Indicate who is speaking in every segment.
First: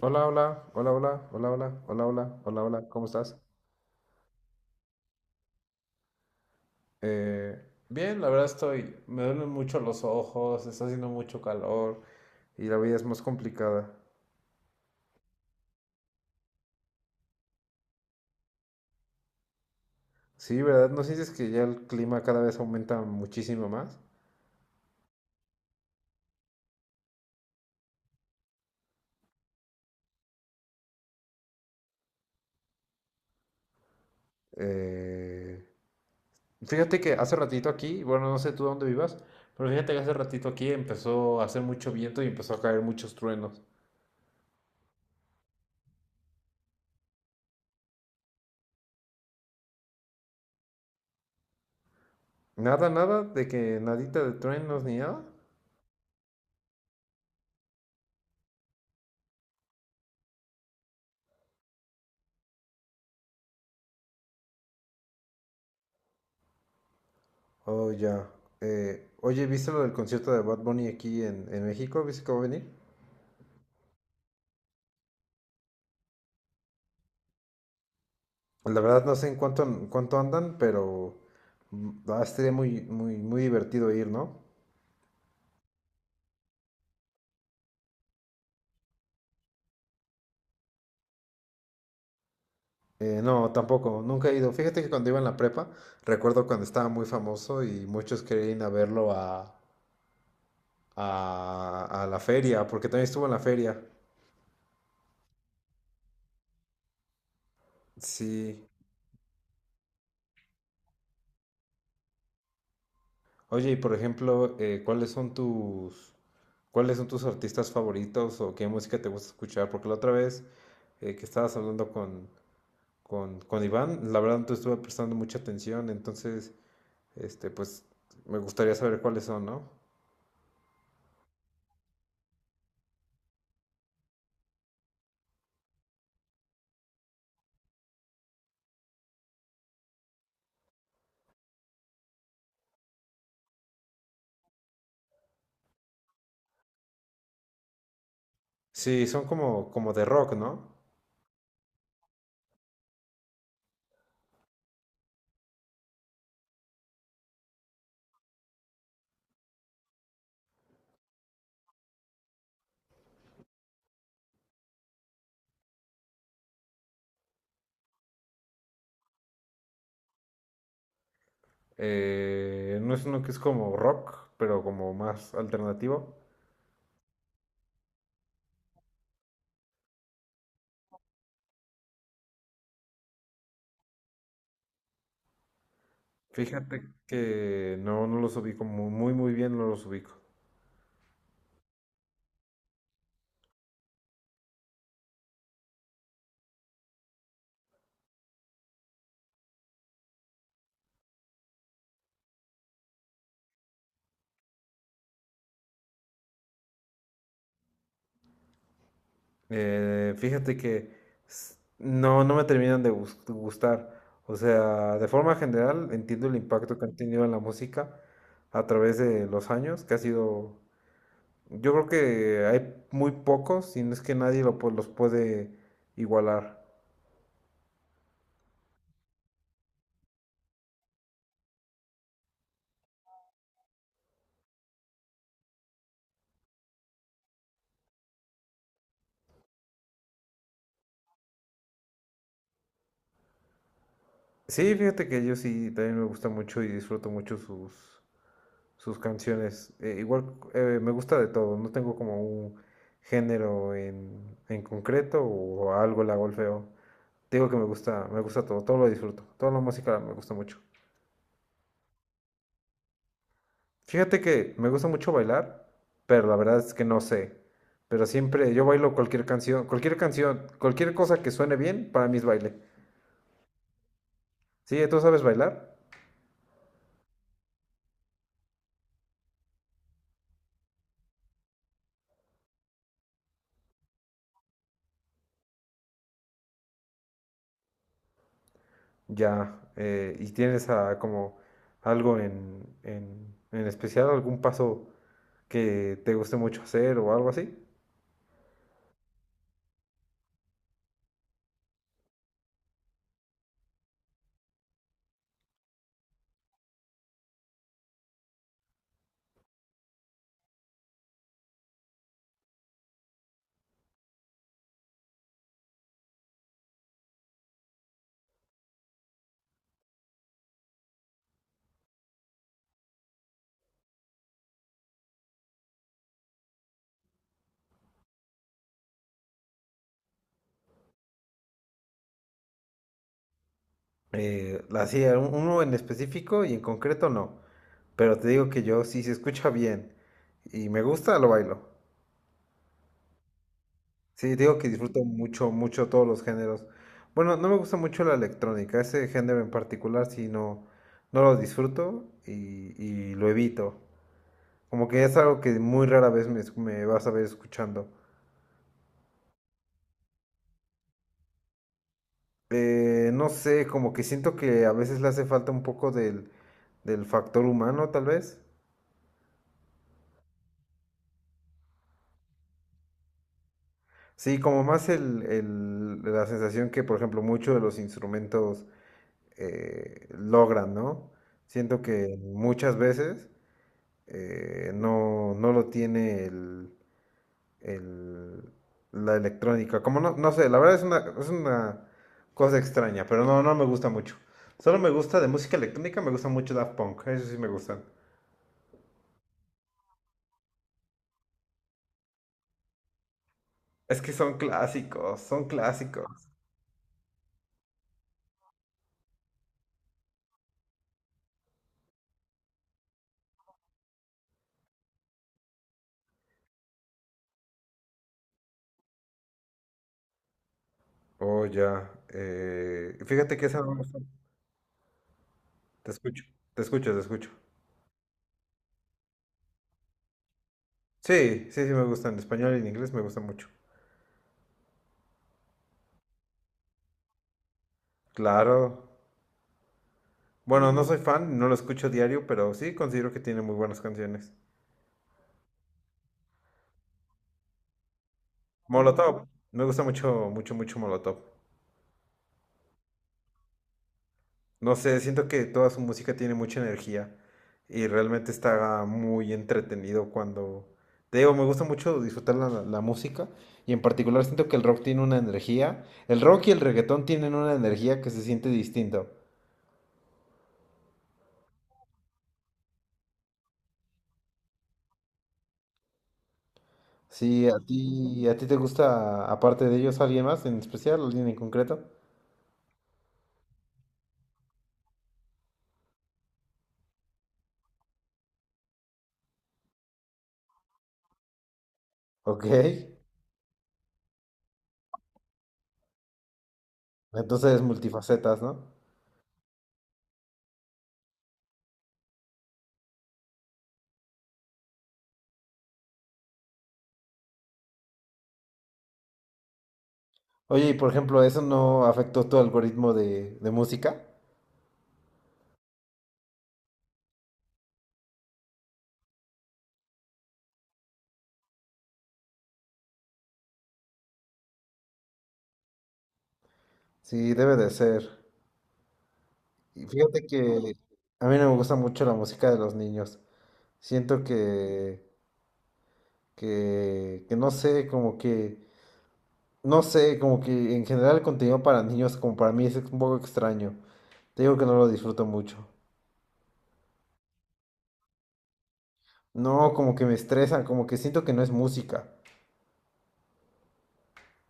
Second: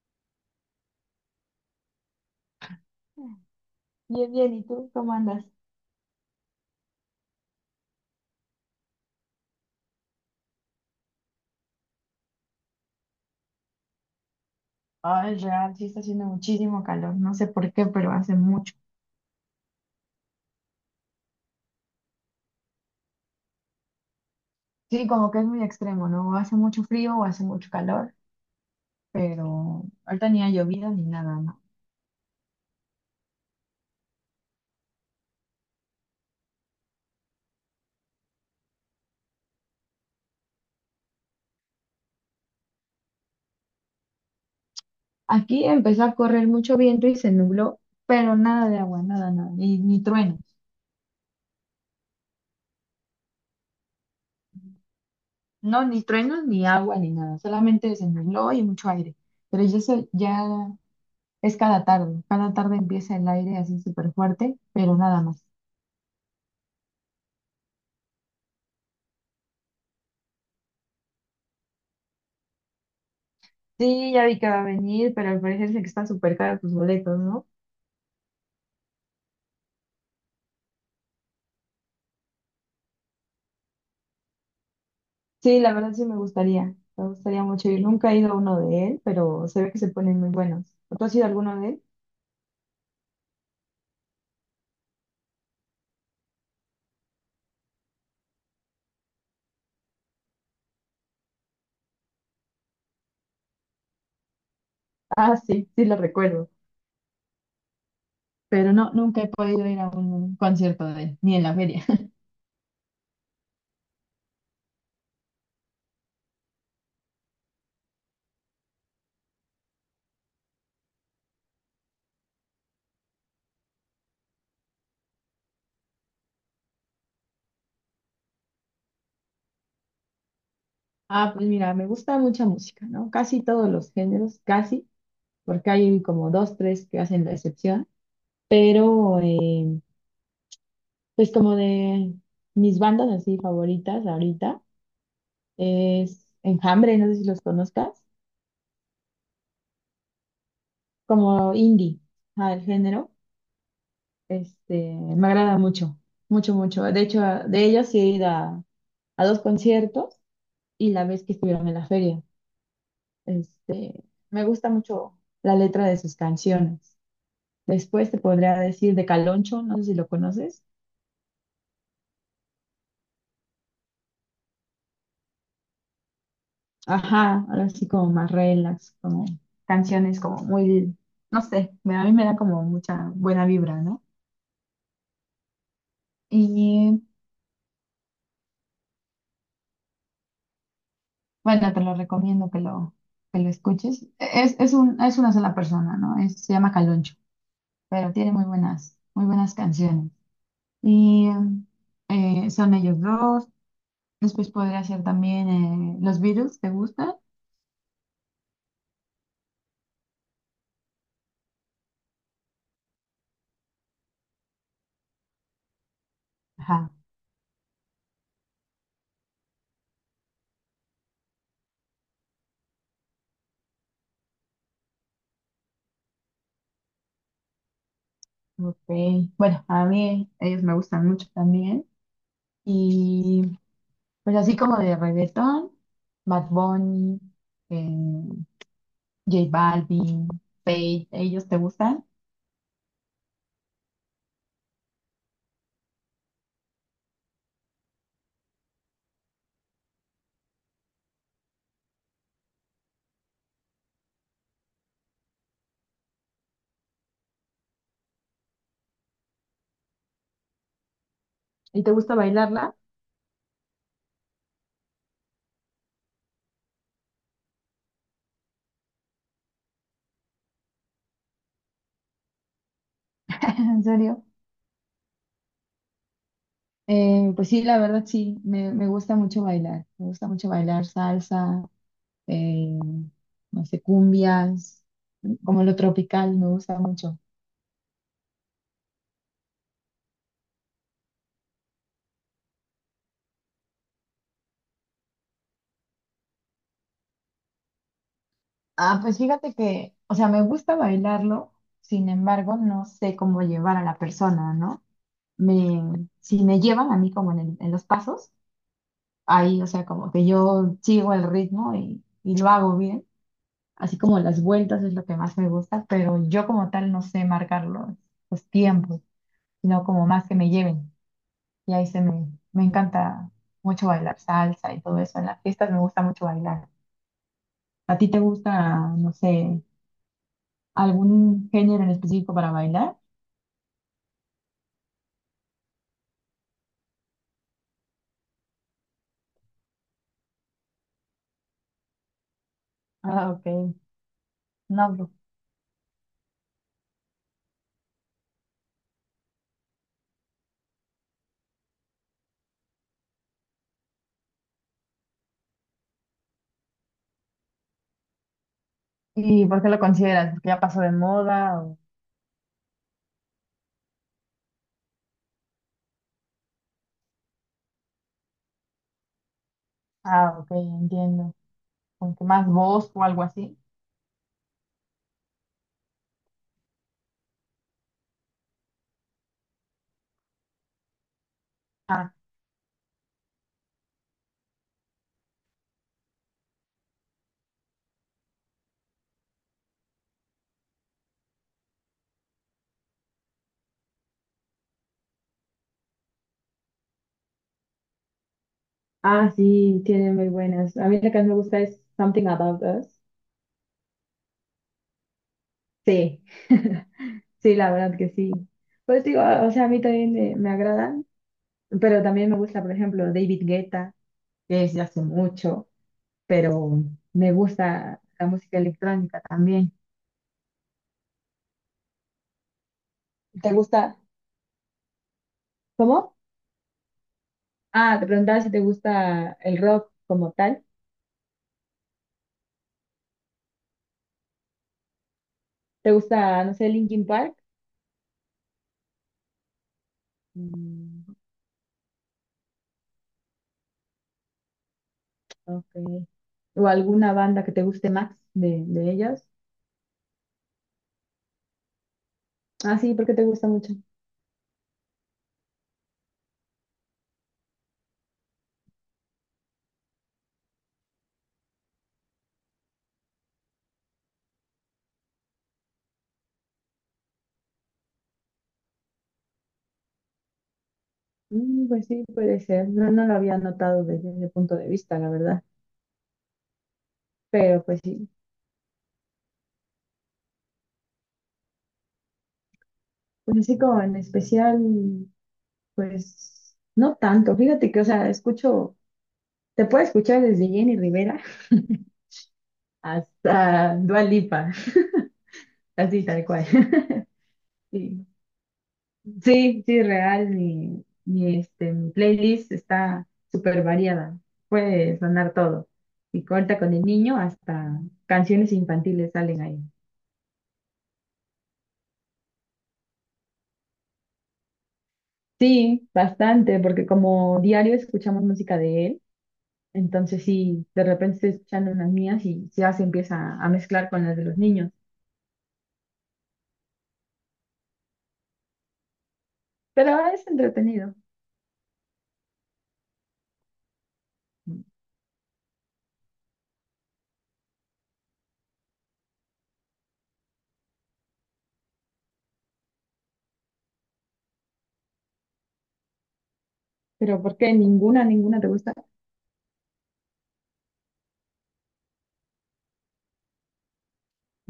Speaker 1: Hola, hola, hola, hola, hola, hola, hola, hola, hola, hola, ¿cómo estás?
Speaker 2: Bien, bien, ¿y tú cómo andas?
Speaker 1: Eh, Bien, la verdad estoy, me duelen mucho los ojos, está haciendo mucho calor y la vida es más complicada.
Speaker 2: Ay, real, sí está haciendo muchísimo calor, no sé por qué, pero hace mucho.
Speaker 1: Sí, ¿verdad? ¿No sientes que ya el clima cada vez aumenta muchísimo más?
Speaker 2: Sí, como que es muy extremo, ¿no? O hace mucho frío o hace mucho calor, pero ahorita ni ha llovido ni nada, ¿no?
Speaker 1: Eh, Fíjate que hace ratito aquí, bueno, no sé tú dónde vivas, pero fíjate que hace ratito aquí empezó a hacer mucho viento y empezó a caer muchos truenos.
Speaker 2: Aquí empezó a correr mucho viento y se nubló, pero nada de agua, nada, nada, ni truenos.
Speaker 1: Nada, nada, de que nadita de truenos ni nada.
Speaker 2: No, ni truenos, ni agua, ni nada, solamente se nubló y mucho aire. Pero ya, ya es cada tarde empieza el aire así súper fuerte, pero nada más.
Speaker 1: Oh, ya. Oye, ¿viste lo del concierto de Bad Bunny aquí en México? ¿Viste cómo va a venir?
Speaker 2: Sí, ya vi que va a venir, pero al parecer sé que están súper caros tus boletos, ¿no?
Speaker 1: La verdad no sé en cuánto andan, pero va a ser muy, muy, muy divertido ir, ¿no?
Speaker 2: Sí, la verdad sí me gustaría mucho ir. Nunca he ido a uno de él, pero se ve que se ponen muy buenos. ¿Tú has ido a alguno de él?
Speaker 1: No, tampoco, nunca he ido. Fíjate que cuando iba en la prepa, recuerdo cuando estaba muy famoso y muchos querían ir a verlo a la feria, porque también estuvo en la feria.
Speaker 2: Ah, sí, sí lo recuerdo,
Speaker 1: Sí.
Speaker 2: pero no, nunca he podido ir a un concierto de él, ni en la feria.
Speaker 1: Oye, y por ejemplo, ¿cuáles son cuáles son tus artistas favoritos o qué música te gusta escuchar? Porque la otra vez que estabas hablando con Iván, la verdad no te estuve prestando mucha atención, entonces, pues me gustaría saber cuáles son, ¿no?
Speaker 2: Ah, pues mira, me gusta mucha música, ¿no? Casi todos los géneros, casi, porque hay como dos, tres que hacen la excepción, pero eh, pues como de mis bandas así favoritas ahorita. Es Enjambre, no sé si los conozcas,
Speaker 1: Sí, son como, como de rock, ¿no?
Speaker 2: como indie, ah, el género, este, me agrada mucho, mucho, mucho. De hecho, de ellos sí he ido a dos conciertos y la vez que estuvieron en la feria, este, me gusta mucho la letra de sus canciones. Después te podría decir de Caloncho, no sé si lo conoces.
Speaker 1: No, es uno que es como rock, pero como más alternativo.
Speaker 2: Ajá, ahora sí como más relax, como canciones como muy, no sé, a mí me da como mucha buena vibra, ¿no?
Speaker 1: Fíjate
Speaker 2: Y
Speaker 1: que no, no los ubico muy, muy bien, no los ubico.
Speaker 2: bueno, te lo recomiendo que lo escuches. Es una sola persona, ¿no? Se llama Caloncho, pero tiene muy buenas canciones. Y son ellos dos. Después podría ser también los Beatles, ¿te gustan?
Speaker 1: Fíjate que no, no me terminan de gustar. O sea, de forma general entiendo el impacto que
Speaker 2: Ajá,
Speaker 1: han tenido en la música a través de los años, que ha sido, yo creo que hay muy pocos, si no es que nadie lo los puede igualar.
Speaker 2: ok. Bueno, a mí ellos me gustan mucho también. Y pues así como de reggaetón, Bad Bunny, eh, J Balvin, Feid, ¿ellos te gustan?
Speaker 1: Sí, fíjate que yo sí también me gusta mucho y disfruto mucho sus canciones. Igual me gusta de todo, no tengo como un género en concreto o algo la golfeo. Te digo que me gusta todo, todo lo disfruto. Toda la música me gusta mucho.
Speaker 2: ¿Y te gusta bailarla?
Speaker 1: Fíjate que me gusta mucho bailar, pero la verdad es que no sé. Pero siempre yo bailo cualquier canción, cualquier canción, cualquier cosa que suene bien, para mí es baile.
Speaker 2: En serio.
Speaker 1: Sí, tú sabes bailar,
Speaker 2: Pues sí, la verdad sí, me gusta mucho bailar. Me gusta mucho bailar salsa, eh, no sé, cumbias, como lo tropical, me gusta mucho.
Speaker 1: ya. Y tienes ah, como algo en especial, algún paso que te guste mucho hacer o algo así.
Speaker 2: Ah, pues fíjate que, o sea, me gusta bailarlo, sin embargo, no sé cómo llevar a la persona, ¿no? Me, si me llevan a mí como en, en los pasos. Ahí, o sea, como que yo sigo el ritmo y lo hago bien, así como las vueltas es lo que más me gusta, pero yo como tal no sé marcar los tiempos, sino como más que me lleven. Y ahí se me, me encanta mucho bailar salsa y todo eso. En las fiestas me gusta mucho bailar. ¿A ti te gusta, no sé, algún género en específico para bailar?
Speaker 1: Así, uno en específico y en concreto no. Pero te digo que yo, si se escucha bien y me gusta, lo bailo.
Speaker 2: Ah, ok.
Speaker 1: Sí, te digo que
Speaker 2: No,
Speaker 1: disfruto
Speaker 2: pues,
Speaker 1: mucho, mucho todos los géneros. Bueno, no me gusta mucho la electrónica, ese género en particular sí no, no lo disfruto y lo evito. Como que es algo que muy rara vez me vas a ver escuchando.
Speaker 2: ¿y por qué lo consideras? ¿Porque ya pasó de moda? O…
Speaker 1: No sé, como que siento que a veces le hace falta un poco del factor humano, tal vez.
Speaker 2: Ah, ok, entiendo. ¿Con que más voz o algo así?
Speaker 1: Sí, como más la sensación que, por ejemplo, muchos de los instrumentos logran, ¿no? Siento que muchas veces no, no lo tiene el- la electrónica. Como no, no sé, la verdad es una cosa extraña, pero no, no me gusta mucho. Solo me gusta de música electrónica, me gusta mucho Daft Punk, eso sí me gustan.
Speaker 2: Ah, sí, tiene muy buenas. A mí la que más me gusta es Something About Us.
Speaker 1: Es que son clásicos, son
Speaker 2: Sí,
Speaker 1: clásicos.
Speaker 2: sí, la verdad que sí. Pues digo, o sea, a mí también me agradan, pero también me gusta, por ejemplo, David Guetta, que es de hace mucho, pero me gusta la música electrónica también.
Speaker 1: Oh, ya. Fíjate que
Speaker 2: ¿Te
Speaker 1: esa no me
Speaker 2: gusta?
Speaker 1: gusta. Te
Speaker 2: ¿Cómo?
Speaker 1: escucho, te escucho, te escucho.
Speaker 2: Ah, te preguntaba si te gusta el rock como tal.
Speaker 1: Sí, sí, sí me gusta. En español y en inglés me gusta mucho.
Speaker 2: ¿Te gusta, no sé, Linkin Park?
Speaker 1: Claro. Bueno, no soy
Speaker 2: Mm,
Speaker 1: fan, no lo escucho diario, pero sí considero que tiene muy buenas canciones.
Speaker 2: ok. ¿O alguna banda que te guste más de ellos?
Speaker 1: Molotov. Me gusta mucho, mucho, mucho Molotov.
Speaker 2: Ah, sí, porque te gusta mucho.
Speaker 1: No sé, siento que toda su música tiene mucha energía y realmente está muy entretenido cuando... Te digo, me gusta mucho disfrutar la música y en particular siento que el rock tiene una energía. El rock y el reggaetón tienen una energía que se siente distinto.
Speaker 2: Mm, pues sí, puede ser. No, no lo había notado desde ese punto de vista, la verdad.
Speaker 1: Sí,
Speaker 2: Pero pues sí,
Speaker 1: a ti te gusta, aparte de ellos, alguien más en especial, alguien en concreto.
Speaker 2: pues así como en especial, pues no tanto. Fíjate que, o sea, escucho, te puedo escuchar desde Jenny Rivera
Speaker 1: Ok,
Speaker 2: hasta Dua Lipa, así tal cual.
Speaker 1: entonces
Speaker 2: Sí,
Speaker 1: multifacetas, ¿no?
Speaker 2: sí, sí, real. Mi, este, mi playlist está súper variada. Puede sonar todo. Y corta con el niño hasta canciones infantiles salen ahí.
Speaker 1: Oye, y por ejemplo, ¿eso no afectó tu algoritmo de música?
Speaker 2: Sí, bastante, porque como diario escuchamos música de él, entonces sí, de repente estoy escuchando unas mías y ya se empieza a mezclar con las de los niños.
Speaker 1: Sí, debe de ser. Y
Speaker 2: Pero es
Speaker 1: fíjate que
Speaker 2: entretenido.
Speaker 1: a mí no me gusta mucho la música de los niños. Siento que no sé, como que, no sé, como que en general el contenido para niños, como para mí es un poco extraño. Te digo que no lo disfruto mucho.
Speaker 2: ¿Pero por qué? ¿Ninguna, ninguna te gusta?
Speaker 1: No, como que me estresan, como que siento que no es música.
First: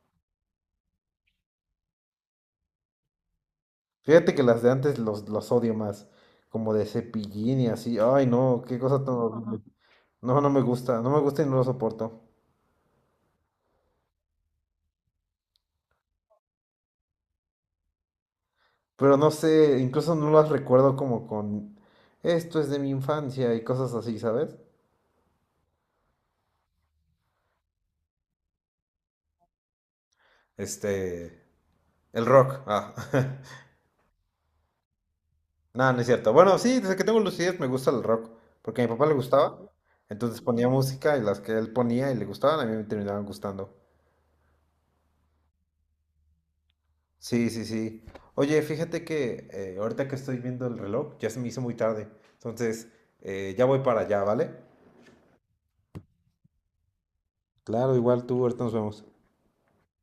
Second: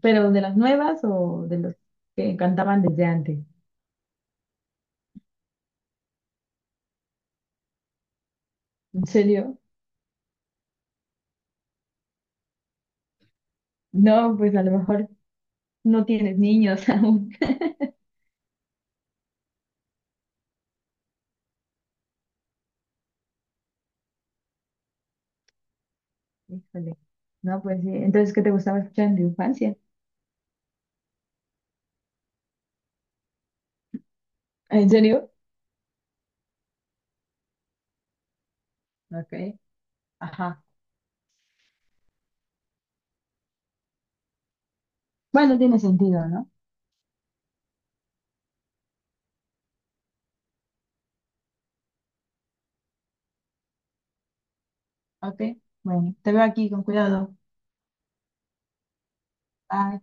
Speaker 2: ¿Pero de las nuevas o de los que cantaban desde antes?
Speaker 1: Fíjate que las de antes los odio más, como de Cepillín y así. Ay, no, qué cosa
Speaker 2: ¿En
Speaker 1: tan horrible.
Speaker 2: serio?
Speaker 1: No, no me gusta, no me gusta y no lo soporto.
Speaker 2: No, pues a lo mejor no tienes niños aún.
Speaker 1: Pero no sé, incluso no las recuerdo como con esto es de mi infancia y cosas así, ¿sabes?
Speaker 2: Híjole. No, pues sí. Entonces, ¿qué te gustaba escuchar en tu infancia?
Speaker 1: Este, el rock. Ah.
Speaker 2: ¿En serio?
Speaker 1: No, no es cierto. Bueno, sí, desde que tengo lucidez me gusta el rock, porque a mi papá le gustaba.
Speaker 2: Ok.
Speaker 1: Entonces
Speaker 2: Ajá.
Speaker 1: ponía música y las que él ponía y le gustaban, a mí me terminaban gustando.
Speaker 2: Bueno, tiene sentido, ¿no?
Speaker 1: Sí, sí, sí. Oye, fíjate que ahorita que estoy viendo el reloj, ya se me hizo muy tarde. Entonces, ya voy para allá, ¿vale?
Speaker 2: Ok, bueno, te veo aquí, con cuidado.
Speaker 1: Claro, igual tú, ahorita nos vemos.
Speaker 2: Bye.